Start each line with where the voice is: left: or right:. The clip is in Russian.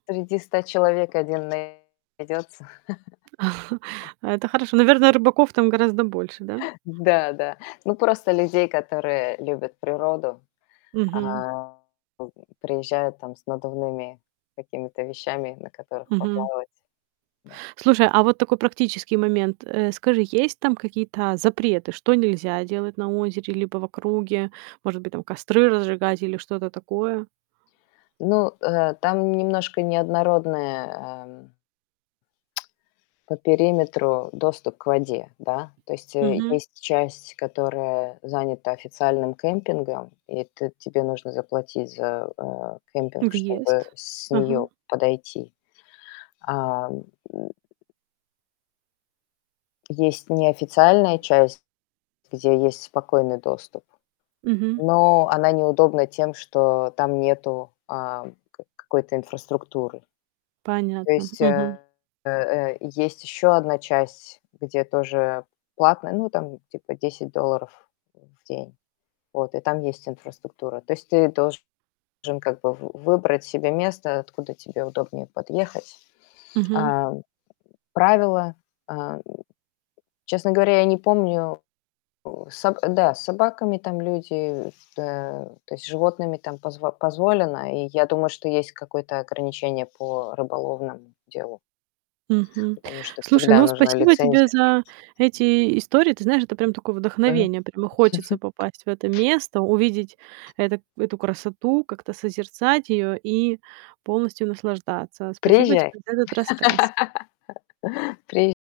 left: Среди 100 человек один найдется.
right: А это хорошо. Наверное, рыбаков там гораздо больше, да?
left: Да, да. Ну, просто людей, которые любят природу,
right: Мгм.
left: а, м, приезжают там с надувными какими-то вещами, на которых
right: Мгм.
left: поплавать. Да.
right: Слушай, а вот такой практический момент. Э, скажи, есть там какие-то запреты? Что нельзя делать на озере, либо в округе? Может быть, там костры разжигать или что-то такое?
left: Ну, э, там немножко неоднородная, эм, по периметру доступ к воде, да? То есть, э,
right: Мгм.
left: есть часть, которая занята официальным кемпингом, и ты тебе нужно заплатить за, э, кемпинг, чтобы
right: Въезд?
left: с
right: Ага.
left: нее подойти. А Есть неофициальная часть, где есть спокойный доступ.
right: Мгм.
left: Но она неудобна тем, что там нету, ам, ка какой-то инфраструктуры. То
right: Понятно.
left: есть,
right: Мгм.
left: э э э, есть еще одна часть, где тоже платное, ну, там типа 10 долларов в день, вот, и там есть инфраструктура. То есть ты должен как бы в выбрать себе место, откуда тебе удобнее подъехать.
right: Мгм.
left: А, правила, а, честно говоря, я не помню. Э, саб а, да, с собаками там люди, да, то есть с животными там позво позволено, и я думаю, что есть какое-то ограничение по рыболовному делу.
right: Мгм.
left: Потому что
right: Слушай,
left: всегда
right: ну,
left: нужна
right: спасибо тебе
left: лицензия.
right: за эти истории. Ты знаешь, это прям такое
left: Мгм.
right: вдохновение. Прямо хочется попасть в это место, увидеть это эту красоту, как-то созерцать её и полностью наслаждаться. Спасибо
left: Приезжай.
right: тебе за этот рассказ.
left: Приез